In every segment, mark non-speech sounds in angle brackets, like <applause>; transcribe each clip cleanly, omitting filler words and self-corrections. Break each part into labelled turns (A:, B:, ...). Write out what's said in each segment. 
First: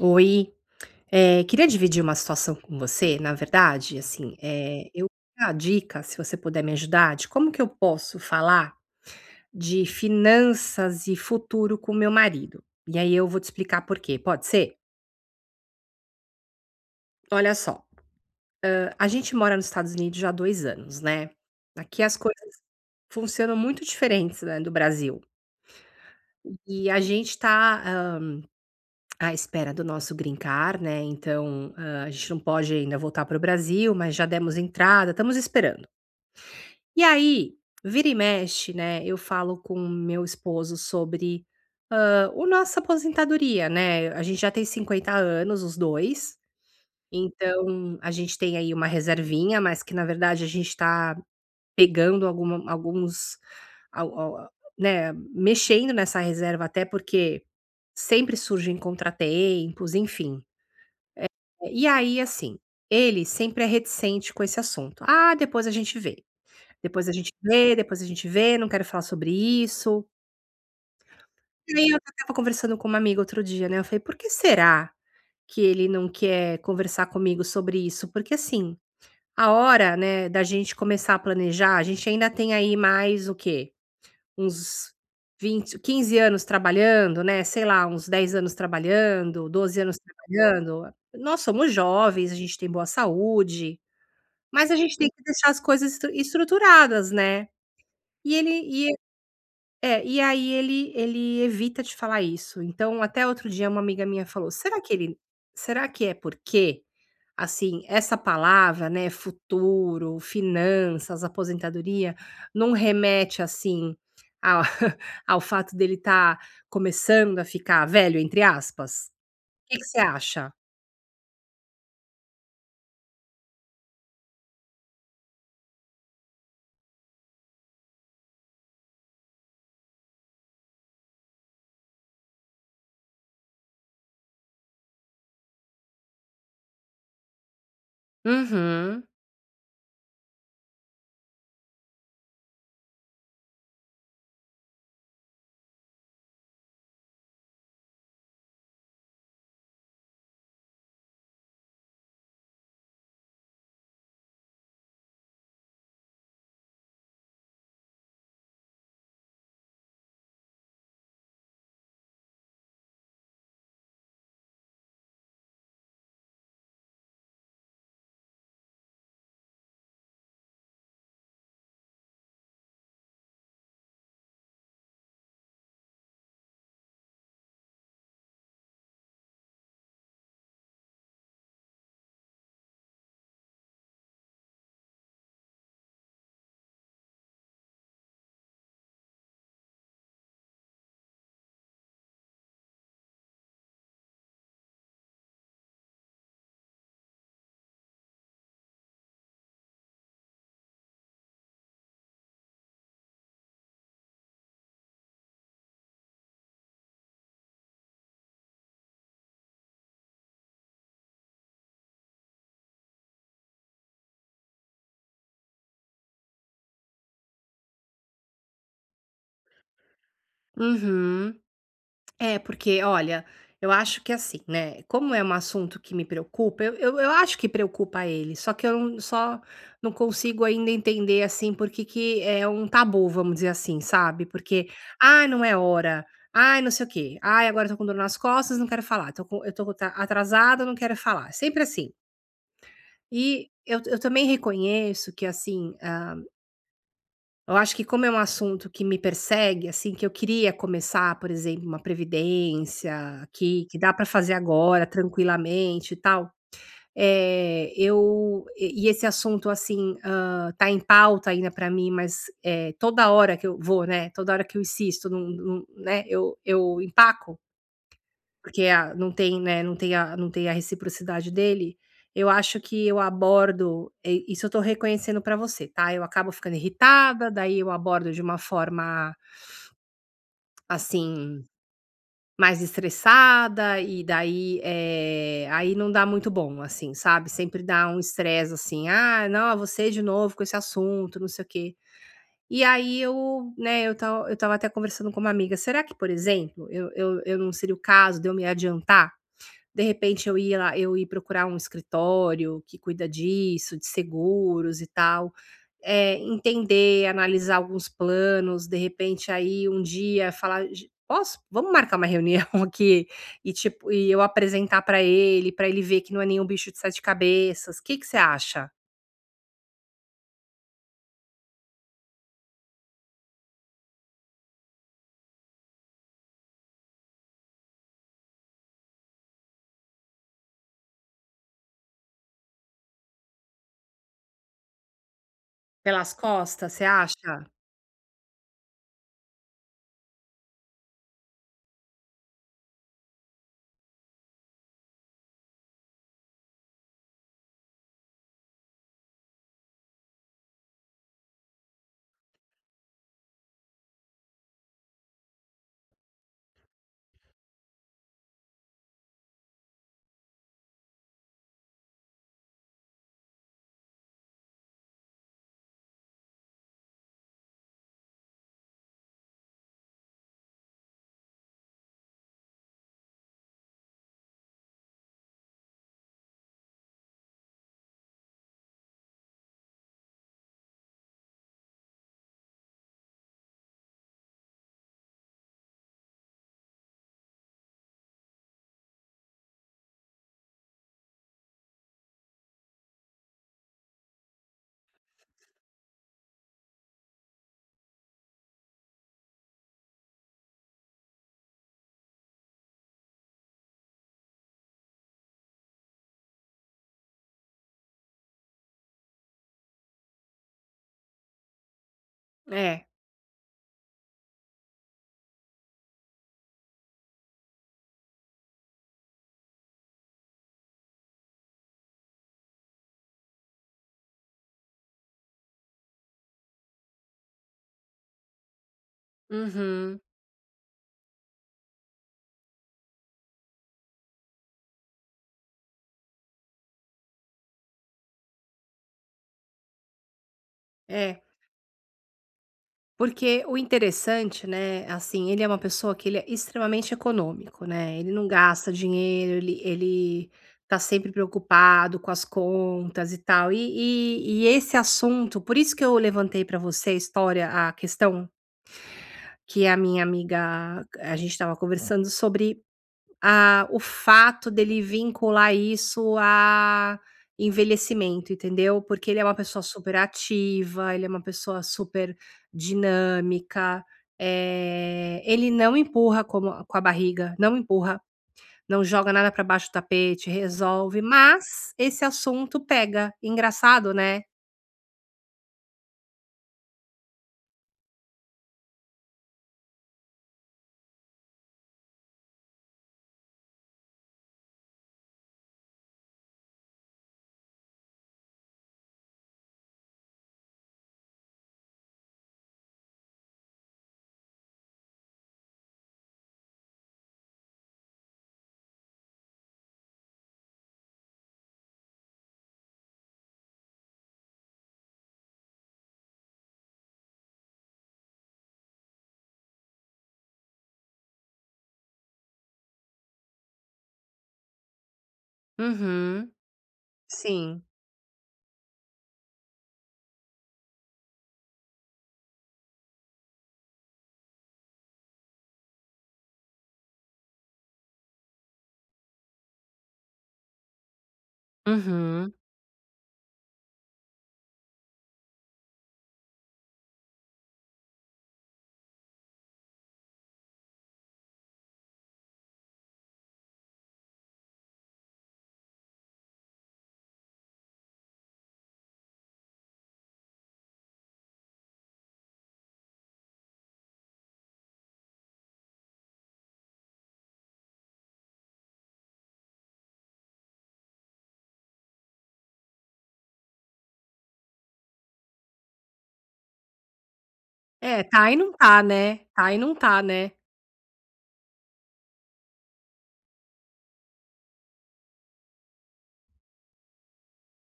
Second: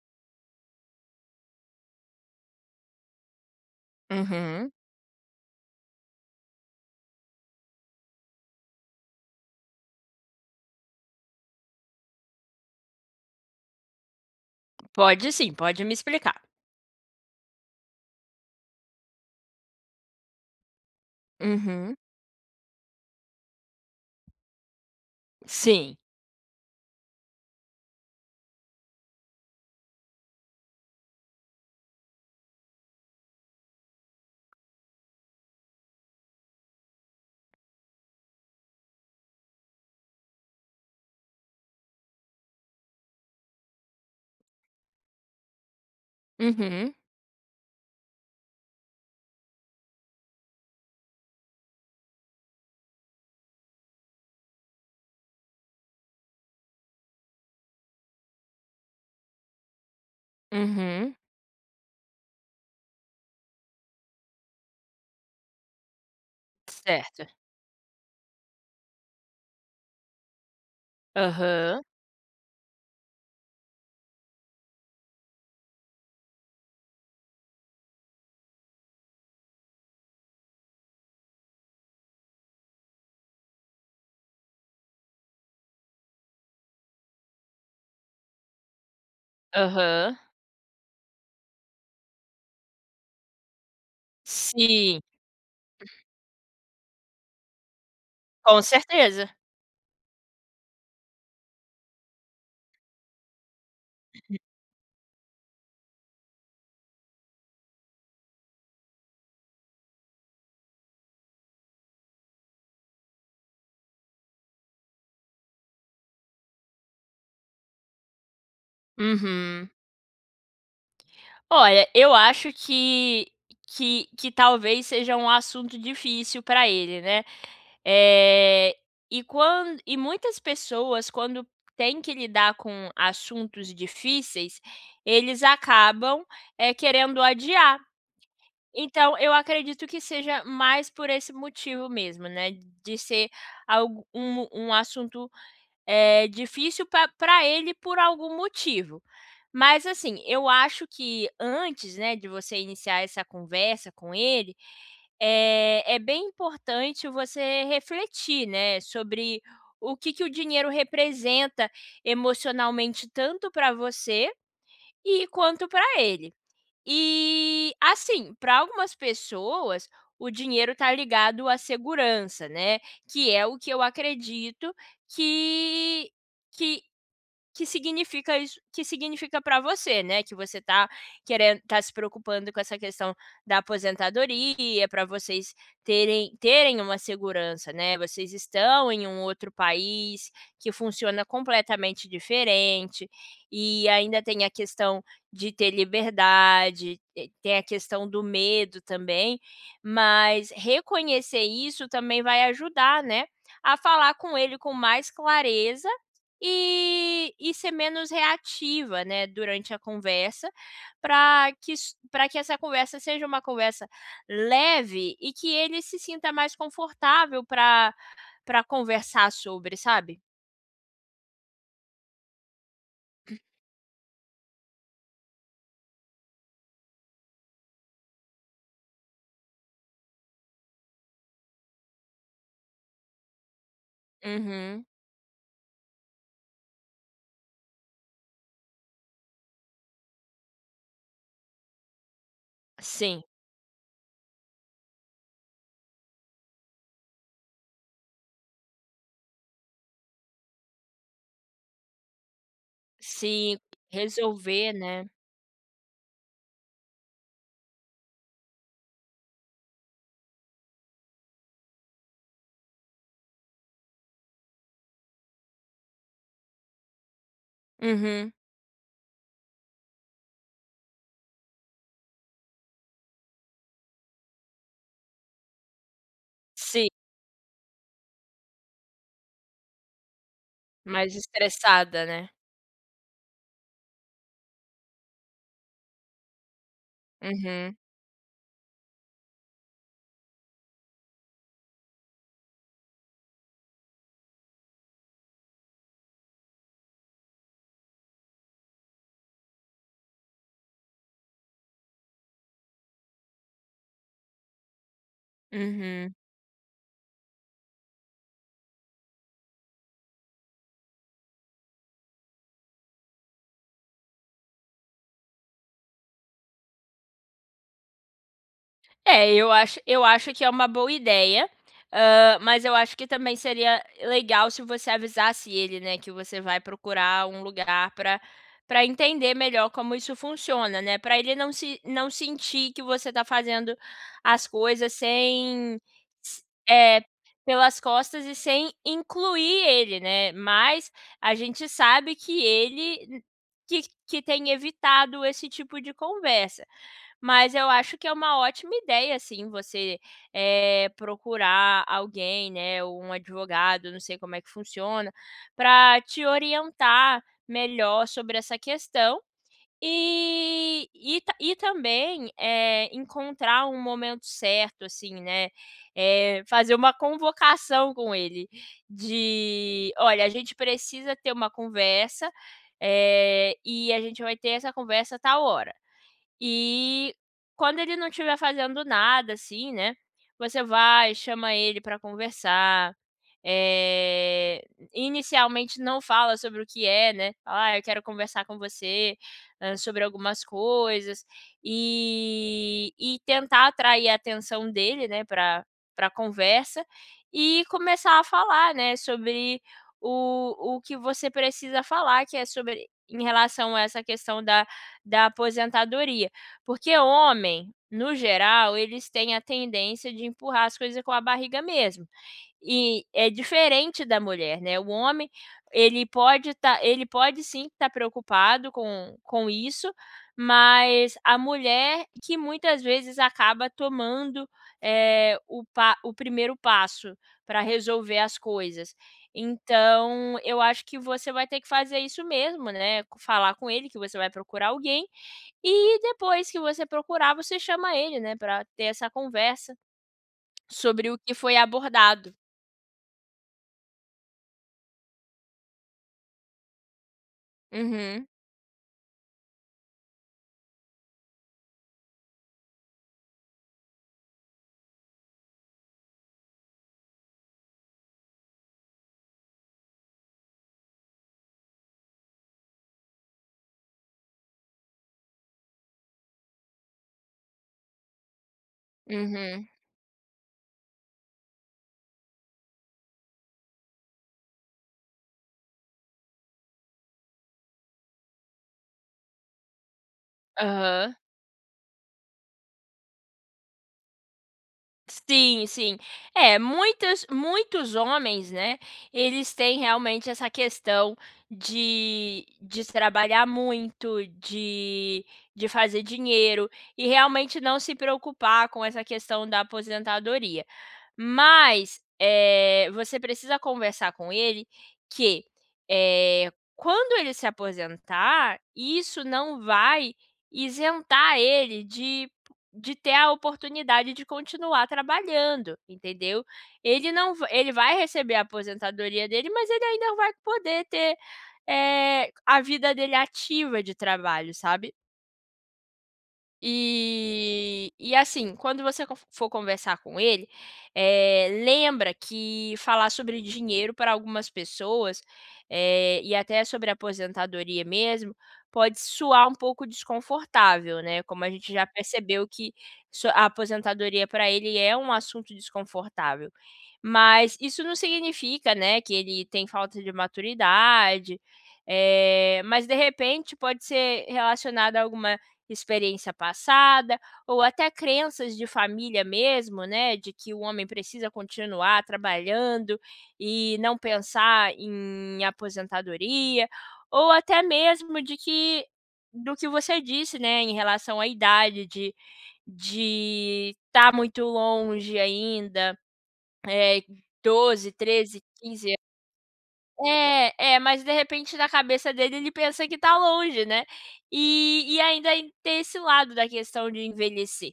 A: Oi, queria dividir uma situação com você, na verdade, assim,
B: Uhum.
A: eu a dica, se você puder me ajudar, de como que eu posso falar de finanças e futuro com meu marido. E aí eu vou te explicar por quê, pode ser?
B: Pode sim, pode me explicar.
A: Olha só, a gente mora nos Estados Unidos já há 2 anos, né.
B: Uhum.
A: Aqui as coisas funcionam muito diferentes, né, do Brasil.
B: Sim.
A: E a gente tá, à espera do nosso green card, né, então, a gente não pode ainda voltar para o Brasil, mas já demos entrada, estamos esperando. E aí, vira e mexe, né, eu falo com meu esposo sobre, o nossa aposentadoria, né, a gente já tem 50 anos os 2,
B: Uhum.
A: então a gente tem aí uma reservinha, mas que na verdade a gente tá pegando alguma alguns al al né, mexendo nessa reserva até porque sempre surgem contratempos, enfim.
B: Uhum.
A: E aí, assim, ele sempre é reticente com esse assunto: "Ah, depois a gente vê". Depois a
B: Certo.
A: gente vê, depois a gente vê, não quero falar sobre isso. E
B: Aham.
A: aí eu estava conversando com uma amiga outro dia, né, eu falei: "Por que será que ele não quer conversar comigo sobre isso?" Porque assim, a hora, né, da gente começar a planejar, a gente ainda tem aí mais o quê? Uns 20, 15 anos trabalhando, né, sei lá, uns 10 anos trabalhando, 12 anos
B: Aham.
A: trabalhando. Nós somos jovens, a gente tem boa saúde, mas a gente
B: Sim,
A: tem que deixar as coisas estruturadas, né. E ele
B: com
A: e
B: certeza.
A: É, e aí ele evita te falar isso. Então, até outro dia uma amiga minha falou: "Será que ele será que é porque, assim, essa palavra, né, futuro, finanças, aposentadoria, não remete, assim, ao <laughs> ao fato dele estar começando a ficar velho, entre aspas?" O
B: Uhum.
A: que que você acha?
B: Olha, eu acho que que talvez seja um assunto difícil para ele, né. é e muitas pessoas, quando têm que lidar com assuntos difíceis, eles acabam querendo adiar.
A: Uhum,
B: Então, eu acredito que seja mais por esse motivo mesmo, né, de ser algo um assunto, difícil para ele por algum motivo. Mas assim, eu acho que antes, né, de você iniciar essa conversa com ele, é bem importante você refletir, né, sobre o que que o dinheiro representa emocionalmente tanto para você e quanto para ele. E, assim, para algumas pessoas, o dinheiro está ligado à segurança, né, que é o que eu acredito que que que significa isso que significa para você, né, que você tá se preocupando com essa questão da aposentadoria, para vocês terem uma segurança, né, vocês estão em um outro país que funciona completamente diferente, e ainda tem a questão de ter liberdade, e tem a questão do medo também, mas reconhecer isso também vai ajudar, né, a falar com ele com mais clareza e ser menos reativa, né, durante a conversa, para que para que essa conversa seja uma conversa leve e que ele se sinta mais confortável para pra conversar sobre, sabe?
A: uhum. É, porque olha, eu acho que assim, né, como é um assunto que me preocupa, eu acho que preocupa ele, só que eu não consigo ainda entender, assim, por que que é um tabu, vamos dizer assim, sabe, porque:
B: Uhum.
A: ah, não é hora. Ai, não sei o quê. Ai, agora eu tô com dor nas costas, não quero falar. Tô com eu tô ta atrasada, não quero falar". Sempre assim.
B: Sim,
A: E eu também reconheço que, assim, ah, eu acho que como é um assunto que me persegue, assim, que eu queria começar, por exemplo, uma previdência,
B: sim,
A: que dá para fazer
B: resolver,
A: agora
B: né?
A: tranquilamente e tal, eu esse assunto, assim, tá em pauta ainda para mim, mas, toda hora que eu vou, né, toda hora que eu insisto num num né, eu empaco.
B: Uhum.
A: Porque a não tem, né, não tem a reciprocidade dele, eu acho que eu abordo e isso eu tô reconhecendo pra você, tá, eu acabo ficando
B: Sim,
A: irritada, daí eu abordo de uma forma,
B: mais
A: assim,
B: estressada, né?
A: mais estressada e daí, aí não dá muito bom, assim, sabe, sempre
B: Uhum,
A: dá um estresse, assim: "Ah, não, você de novo com esse assunto, não sei o quê". E aí eu, né, eu tava até conversando com uma amiga, será que, por exemplo, eu não seria o caso de eu me adiantar? De repente eu ia lá eu ir procurar um escritório que cuida disso, de seguros e tal,
B: uhum.
A: entender, analisar alguns planos, de repente aí um dia falar: "Ge posso vamos marcar uma reunião <laughs> aqui?" E tipo e eu apresentar para ele ver que não é nenhum bicho de 7 cabeças. O que que você acha?
B: É, eu acho que é uma boa ideia, mas eu acho que também seria legal se você avisasse ele, né, que você vai procurar um lugar para entender melhor como isso funciona, né, para ele não sentir que você está fazendo as coisas sem
A: Pelas
B: s
A: costas, você
B: eh,
A: acha?
B: pelas costas e sem incluir ele, né, mas a gente sabe que ele n- que tem evitado esse tipo de conversa. Mas eu acho que é uma ótima ideia, assim, você, procurar alguém, né, ou um advogado, não sei como é que funciona, para te orientar melhor sobre essa questão e também, encontrar um momento certo, assim, né, fazer uma convocação com ele de: "Olha, a gente precisa ter uma conversa, e a gente vai ter essa conversa a tal hora". E quando ele não estiver fazendo nada, assim, né, você chama ele para conversar, eh, inicialmente não fala sobre o que é, né, fala: "Ah, eu quero conversar com você, sobre algumas coisas", e tentar atrair a atenção dele, né, para pra conversa, e começar a falar, né, sobre o que você precisa falar, que é sobre em relação a essa questão da aposentadoria. Porque homem, no geral, eles têm a tendência de empurrar as coisas com a barriga mesmo.
A: É.
B: E é diferente da mulher, né, o homem, ele pode sim estar preocupado com isso, mas a mulher que muitas vezes acaba tomando, o primeiro passo para resolver as coisas.
A: Uhum.
B: Então, eu acho que você vai ter que fazer isso mesmo, né, falar com ele que você vai procurar alguém, e depois que você procurar, você chama ele, né, para ter essa conversa sobre o
A: É.
B: que foi abordado.
A: Porque o interessante, né, assim, ele é uma pessoa que ele é extremamente econômico, né? Ele
B: Uhum.
A: não gasta dinheiro, ele tá sempre preocupado com as contas e tal. E, e esse assunto, por isso que eu levantei para você a história, a questão que a minha amiga, a gente estava conversando sobre ah, o fato dele vincular isso a envelhecimento, entendeu? Porque ele é uma pessoa
B: Uhum.
A: super ativa, ele é uma pessoa super dinâmica, ele não empurra como com a barriga, não empurra, não joga nada para baixo do tapete, resolve,
B: Aham.
A: mas esse assunto pega. Engraçado, né?
B: Sim, sim. É, muitas muitos homens, né, eles têm realmente essa questão de trabalhar muito, de fazer dinheiro e realmente não se preocupar com essa questão da aposentadoria. Mas, você precisa conversar com ele que, quando ele se aposentar, isso não vai isentar ele de ter a oportunidade de continuar trabalhando, entendeu. Ele não va ele vai receber a aposentadoria dele, mas ele ainda vai poder ter, a vida dele ativa de trabalho, sabe.
A: Uhum. Sim.
B: E assim, quando você co for conversar com ele, lembra que falar sobre dinheiro para algumas pessoas, e até sobre aposentadoria mesmo, pode soar um pouco desconfortável, né, como a gente já
A: Uhum.
B: percebeu que a aposentadoria para ele é um assunto desconfortável. Mas isso não significa, né, que ele tem falta de maturidade, mas de repente pode ser relacionado a alguma experiência passada, ou até crenças de família mesmo, né, de que o homem precisa continuar trabalhando e não pensar em aposentadoria, ou até mesmo de que do que você disse, né, em relação à idade, de estar muito longe ainda, é 12,
A: É, tá e
B: 13,
A: não tá,
B: 15.
A: né? Tá e não tá, né?
B: É, é, mas de repente na cabeça dele ele pensa que tá longe, né. E ainda tem esse lado da questão de envelhecer,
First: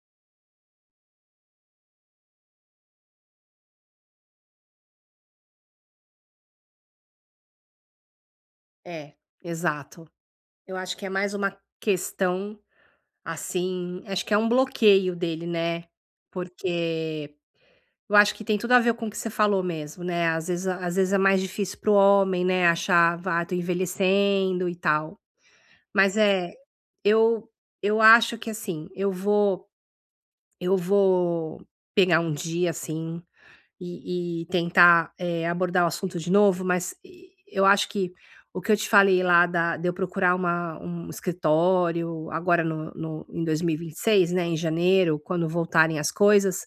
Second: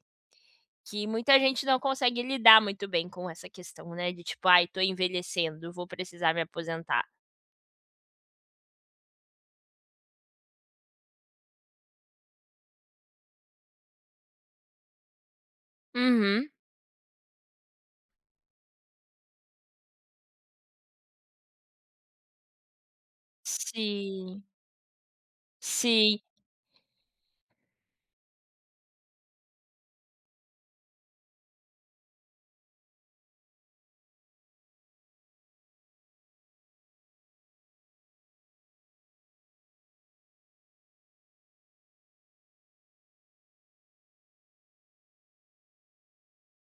B: que muita gente não consegue lidar muito bem com essa questão, né, de tipo: "Ai, tô envelhecendo, vou precisar me aposentar".
A: É, exato. Eu acho que é mais uma questão. Assim, acho que é um bloqueio dele, né,
B: Uhum.
A: porque eu acho que tem tudo a ver com o que você falou mesmo, né, às vezes é mais difícil para o homem, né, achar: "Ah, tô
B: Sim,
A: envelhecendo e tal". Mas,
B: sim.
A: eu eu acho que, assim, eu vou pegar um dia, assim e tentar, abordar o assunto de novo, mas e eu acho que o que eu te falei lá da de eu procurar uma um escritório agora no no em 2026, né, em janeiro, quando voltarem as coisas,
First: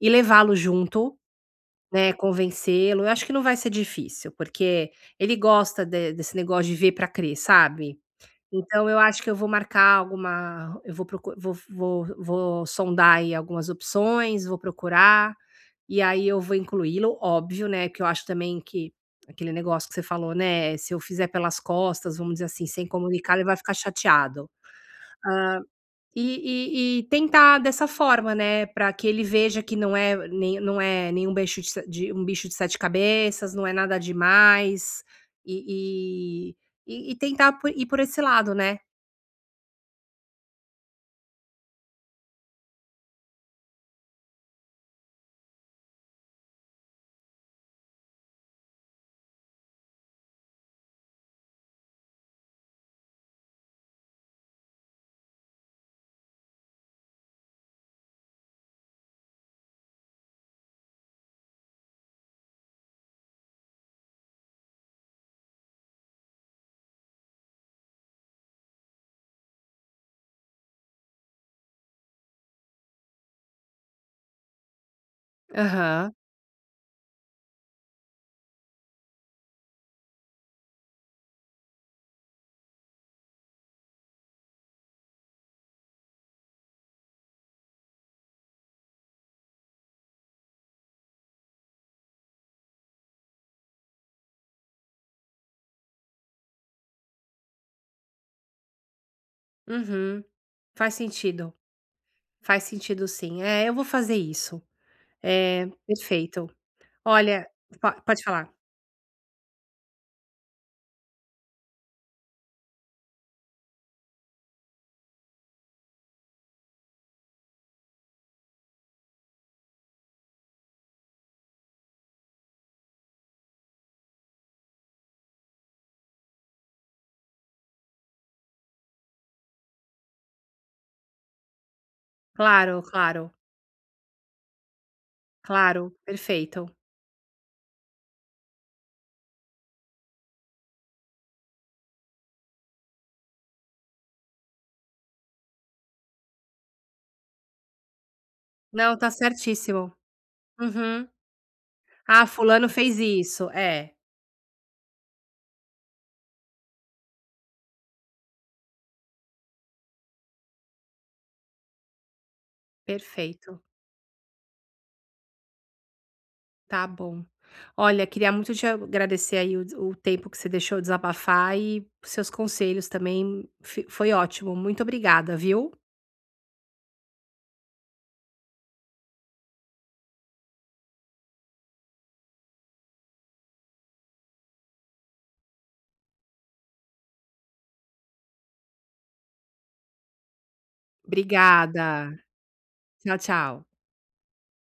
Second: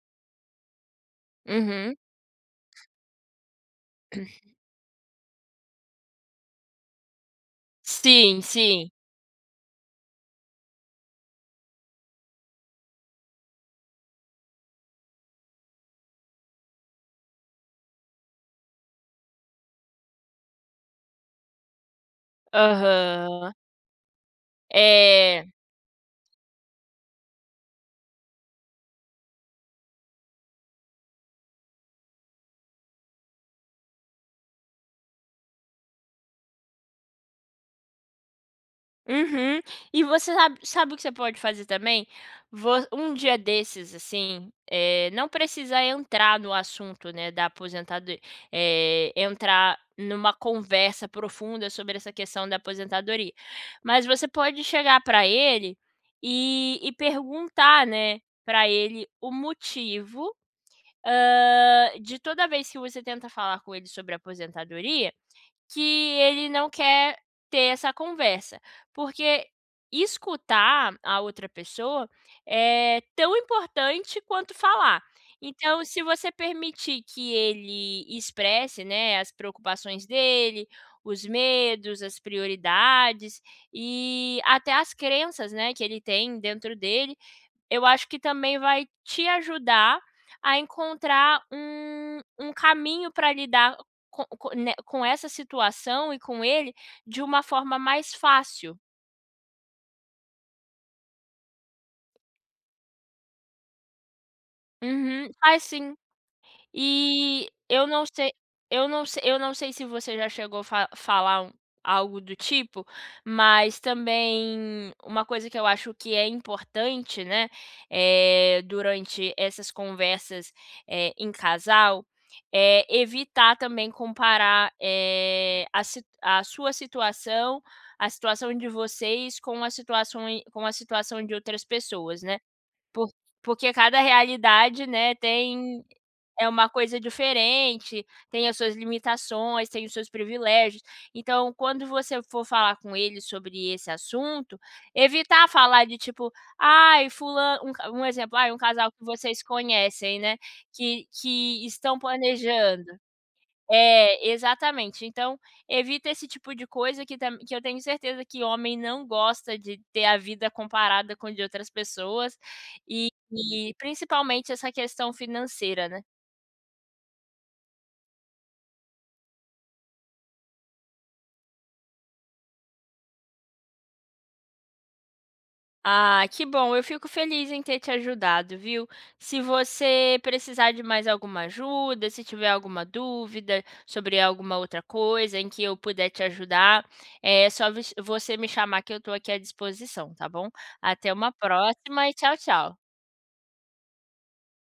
A: e levá-lo junto,
B: Uhum.
A: né, convencê-lo, eu acho que não vai ser difícil, porque ele gosta de desse negócio de ver para crer, sabe?
B: Sim,
A: Então
B: sim.
A: eu acho que eu vou marcar alguma eu vou procu vou sondar aí algumas opções, vou procurar, e aí eu vou incluí-lo, óbvio, né, que eu acho também que aquele negócio que você falou, né, se eu fizer pelas costas, vamos dizer assim, sem comunicar, ele
B: Aham.
A: vai ficar chateado.
B: É.
A: Hã, e tentar dessa forma, né, para que ele veja que não é nem não é nenhum bicho de se de um bicho de 7 cabeças, não é nada demais, e e tentar po ir por esse lado, né.
B: Uhum. E você sabe o que você pode fazer também? Vo Um dia desses, assim, não precisa entrar no assunto, né, da aposentadoria, entrar numa conversa profunda sobre essa questão da aposentadoria. Mas você pode chegar para ele e perguntar, né, para ele o motivo, de toda vez que você tenta falar com ele sobre aposentadoria que ele não quer ter essa conversa, porque escutar a outra pessoa é tão importante quanto falar. Então, se
A: Aham.
B: você permitir que ele expresse, né, as preocupações dele, os medos, as prioridades e até as crenças, né, que ele tem dentro dele, eu acho que também vai te ajudar a encontrar um caminho para lidar com essa situação e com ele de uma forma mais fácil.
A: Uhum. Faz sentido, faz sentido sim. É, eu vou fazer isso.
B: Uhum. Faz
A: É,
B: sim.
A: perfeito.
B: E
A: Olha
B: eu
A: po
B: não
A: pode
B: sei
A: falar.
B: eu não se eu não sei se você já chegou a fa falar algo do tipo, mas também uma coisa que eu acho que é importante, né, durante essas conversas, em casal, é evitar também comparar, a sua situação, a situação de vocês com a situação de outras pessoas, né.
A: Claro,
B: Por
A: claro,
B: Porque cada realidade, né, tem
A: claro,
B: é
A: perfeito.
B: uma coisa diferente, tem as suas limitações, tem os seus privilégios. Então, quando você for falar com ele sobre esse assunto, evitar falar de tipo: "Ai, fulano, um ca um exemplo, ai, um casal
A: Não,
B: que
A: tá
B: vocês
A: certíssimo.
B: conhecem, né,
A: Uhum.
B: que estão
A: "Ah, fulano
B: planejando.
A: fez isso". É,
B: É, exatamente. Então, evita esse tipo de coisa que eu tenho certeza que homem não gosta de ter a vida comparada com de outras pessoas, e
A: perfeito,
B: e principalmente essa questão financeira, né.
A: tá bom. Olha, queria muito te agradecer aí o tempo que você deixou eu desabafar e seus conselhos também, fi foi ótimo. Muito obrigada, viu.
B: Ah, que bom. Eu fico feliz em ter te ajudado, viu? Se você precisar de mais alguma ajuda, se tiver alguma dúvida sobre alguma outra coisa em que eu puder te ajudar, é só você me chamar que eu estou aqui à disposição, tá bom? Até uma próxima e
A: Obrigada.
B: tchau, tchau.
A: Tchau, tchau.